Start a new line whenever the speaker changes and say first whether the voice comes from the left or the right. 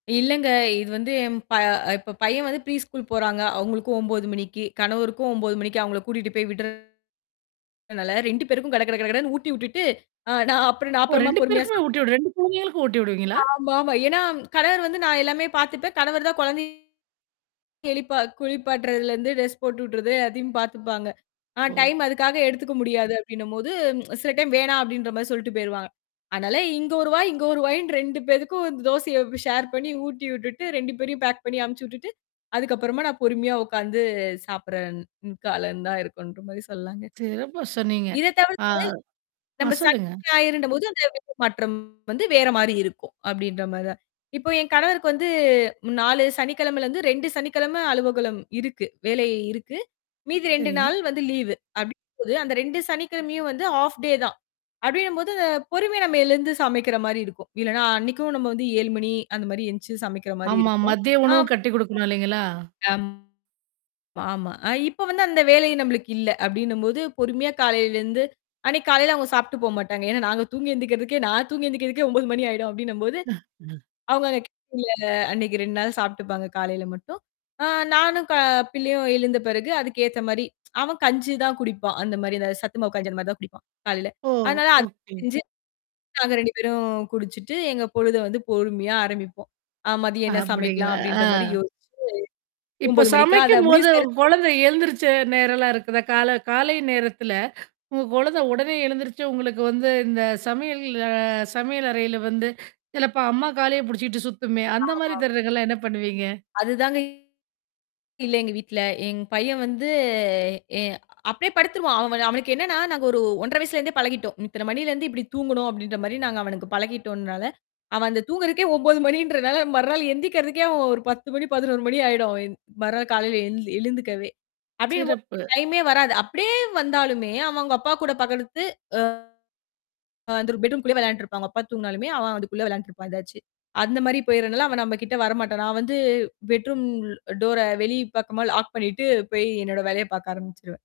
left: இல்லங்க. இது வந்து எம் ப இப்ப பையன் வந்து ப்ரீ ஸ்கூல் போறாங்க. அவுங்களுக்கும் 9:00 மணிக்கி, கணவருக்கும் 9:00 மணிக்கு அவுங்கள கூட்டிட்டு போய் விட்றனால 2 பேருக்கும் கட கட கட கடன்னு ஊட்டி விட்டுட்டு, ஆ நான் அப்புறம் நான்
right: ஓ!
left: அப்பறமா
right: 2
left: பொறுமையா
right: பேருக்குமே
left: சாப்பிட
right: ஊட்டி விட்ற? 2 குழந்தைகளுக்கும் ஊட்டி விடுவீங்களா?
left: ஆமா, ஆமா. ஏன்னா கணவர் வந்து நான் எல்லாமே பாத்துப்பேன். கணவர்தான் குழந்தைய எழிப்பா குளிப்பாட்டுறதுல இருந்து டிரெஸ் போட்டுவிட்றது அதையும் பாத்துப்பாங்க. ஆ.
right: ஓ!
left: டைம் அதுக்காக எடுத்துக்க முடியாது. அப்பிடின்னம்போது ச் சில டைம் வேணாம் அப்பிடின்றமாரி சொல்லிட்டு போயிருவாங்க. ஆனால, இங்க ஒரு வாய், இங்க ஒரு வாயின்னு 2 பேருக்கும் தோசைய ஷேர் பண்ணி ஊட்டி விட்டுட்டு 2 பேரையும் பேக் பண்ணி அனுப்பிச்சு விட்டுட்டு அதுக்கு அப்புறமா நான் பொறுமையா உக்காந்து சாப்பிடுறன் கால இருந்தா இருக்குன்டு [unintelligible] சொல்லாங்க.
right: சிறப்பா சொன்னீங்க.
left: இதத்
right: அ,
left: தவிர்த்து
right: அ
left: நம்ம சனி
right: சொல்லுங்க.
left: ஞாயிறுன்றபோது அந்த [unintelligible] மாற்றம் வந்து வேற மாதிரி இருக்கும். அப்பிடின்றமாரி தான். இப்போ என் கணவருக்கு வந்து 4 சனிக்கிழமைல இருந்து 2 சனிக்கிழமை அலுவலகம் இருக்கு. வேலை இருக்கு. மீதி 2
right: சரிங்க.
left: நாள் லீவு அப்பிடின்னும்போது அந்த 2 சனிக்கிழமையும் வந்து ஹாஃப் டே தான் அப்பிடின்னும்போது பொறுமை. நம்ம எழுந்து சமைக்கிறமாரி இருக்கும். இல்லன்னா அன்னக்கும் நம்ம 7:00 மணி, அந்தமாரி எழுந்திரிச்சு சமைக்கிறமாரி
right: ஆமா,
left: இருக்கும்.
right: மதிய உணவு
left: ஆப்
right: கட்டி கொடுக்கணும் இல்லீங்களா?
left: அம், ஆமா. அ இப்ப அந்த வேலை நம்மளுக்கு இல்ல. அப்பிடின்னம்போது பொறுமையா காலையில இருந்து அன்னக்கி காலையில சாப்பிட்டு போ மாட்டாங்க. ஏன்னா, நாங்க தூங்கி எந்திருக்குறதுக்கே நான் தூங்கி எந்திருக்குறதுக்கே 9:00 மணி ஆயிடும் அப்பிடின்னம்போது, அவுங்க [unintelligible] அன்னக்கி 2 நாள் சாப்புட்டுப்பாங்க. காலையில மட்டும். ஆ நானும் க பிள்ளையும் எழுந்த பிறகு அதுக்கேத்தமாரி அவன் கஞ்சி தான் குடிப்பான். அந்தமாரி அந்த சத்துமாவு கஞ்சிமாரிதான் குடிப்பான் காலையில.
right: ஓ!
left: அதனால அத
right: ஓகே.
left: செஞ்சு நாங்க 2 பேரும் குடிச்சிட்டு எங்க பொழுத பொறுமையா ஆரம்பிப்போம். ஆ மதியம்
right: அ
left: என்ன சமைக்கலாம்
right: அப்பிடிங்களா! ஆ.
left: அப்பிடின்ற யோசிச்சு,
right: இப்ப
left: 9:00 மணிக்கா அதை முடிவு
right: சமைக்கும்போது
left: செய்றக்கு
right: குழந்தை எழுந்திருச்ச நேரம் எல்லாம் இருக்குதா? கால காலை நேரத்துல உங்க குழந்தை உடனே எழுந்திருச்சு. உங்களுக்கு வந்து இந்தச் சமையல் அ சமையலறையில வந்து சிலப்ப அம்மா காலே புடிச்சிட்டு சுத்துமே!
left: ஆமா,
right: அந்தமாரி
left: ஆமா.
right: தருணங்கள்ல என்ன பண்ணுவீங்க?
left: அதுதாங்க இல்ல எங்க வீட்ல. என் பையன் வந்து எ அப்பிடியே படுத்துருவான். அவன் அவனுக்கு என்னன்னா, நாங்க ஒரு 1 1/2 வயசுல இருந்தே பழகிட்டோம். இத்தன மணியிலருந்து இப்பிடி தூங்கணும் அப்பிடின்றமாரி நாங்க அவனுக்குப் பழகிட்டோன்னால, அவன் அந்தத் தூங்குறதுக்கே 9:00 மணின்றனால, மறுநாள் எந்திருக்கிறதுக்கே அவன் ஒரு 10:00 மணி, 11:00 மணி ஆயிடும் அவன் மறுநாள் காலையில எழ் எழுந்துக்கவே! அப்பிடினம்போது
right: சிறப்பு.
left: டைம்மே வராது. அப்பிடியே வந்தாலுமே அவுங்க அப்பாகூடப் படுத்து அ அந்த ஒரு பெட்ரூம்க்குள்ளே விளையாடிட்டு இருப்பாங்க. அப்பா தூங்கனாலுமே அவன் அதுக்குள்ள விளையான்டுட்டு இருப்பான் எதாச்சு. அந்தமாரி போயிறனால அவன் நம்மகிட்ட வர மாட்டான். நான் வந்து பெட்ரூம் டோர வெளிப்பக்கமாக லாக் பண்ணிட்டு போய் என்னோட வேலைய பாக்க ஆரம்பிச்சிருவேன்.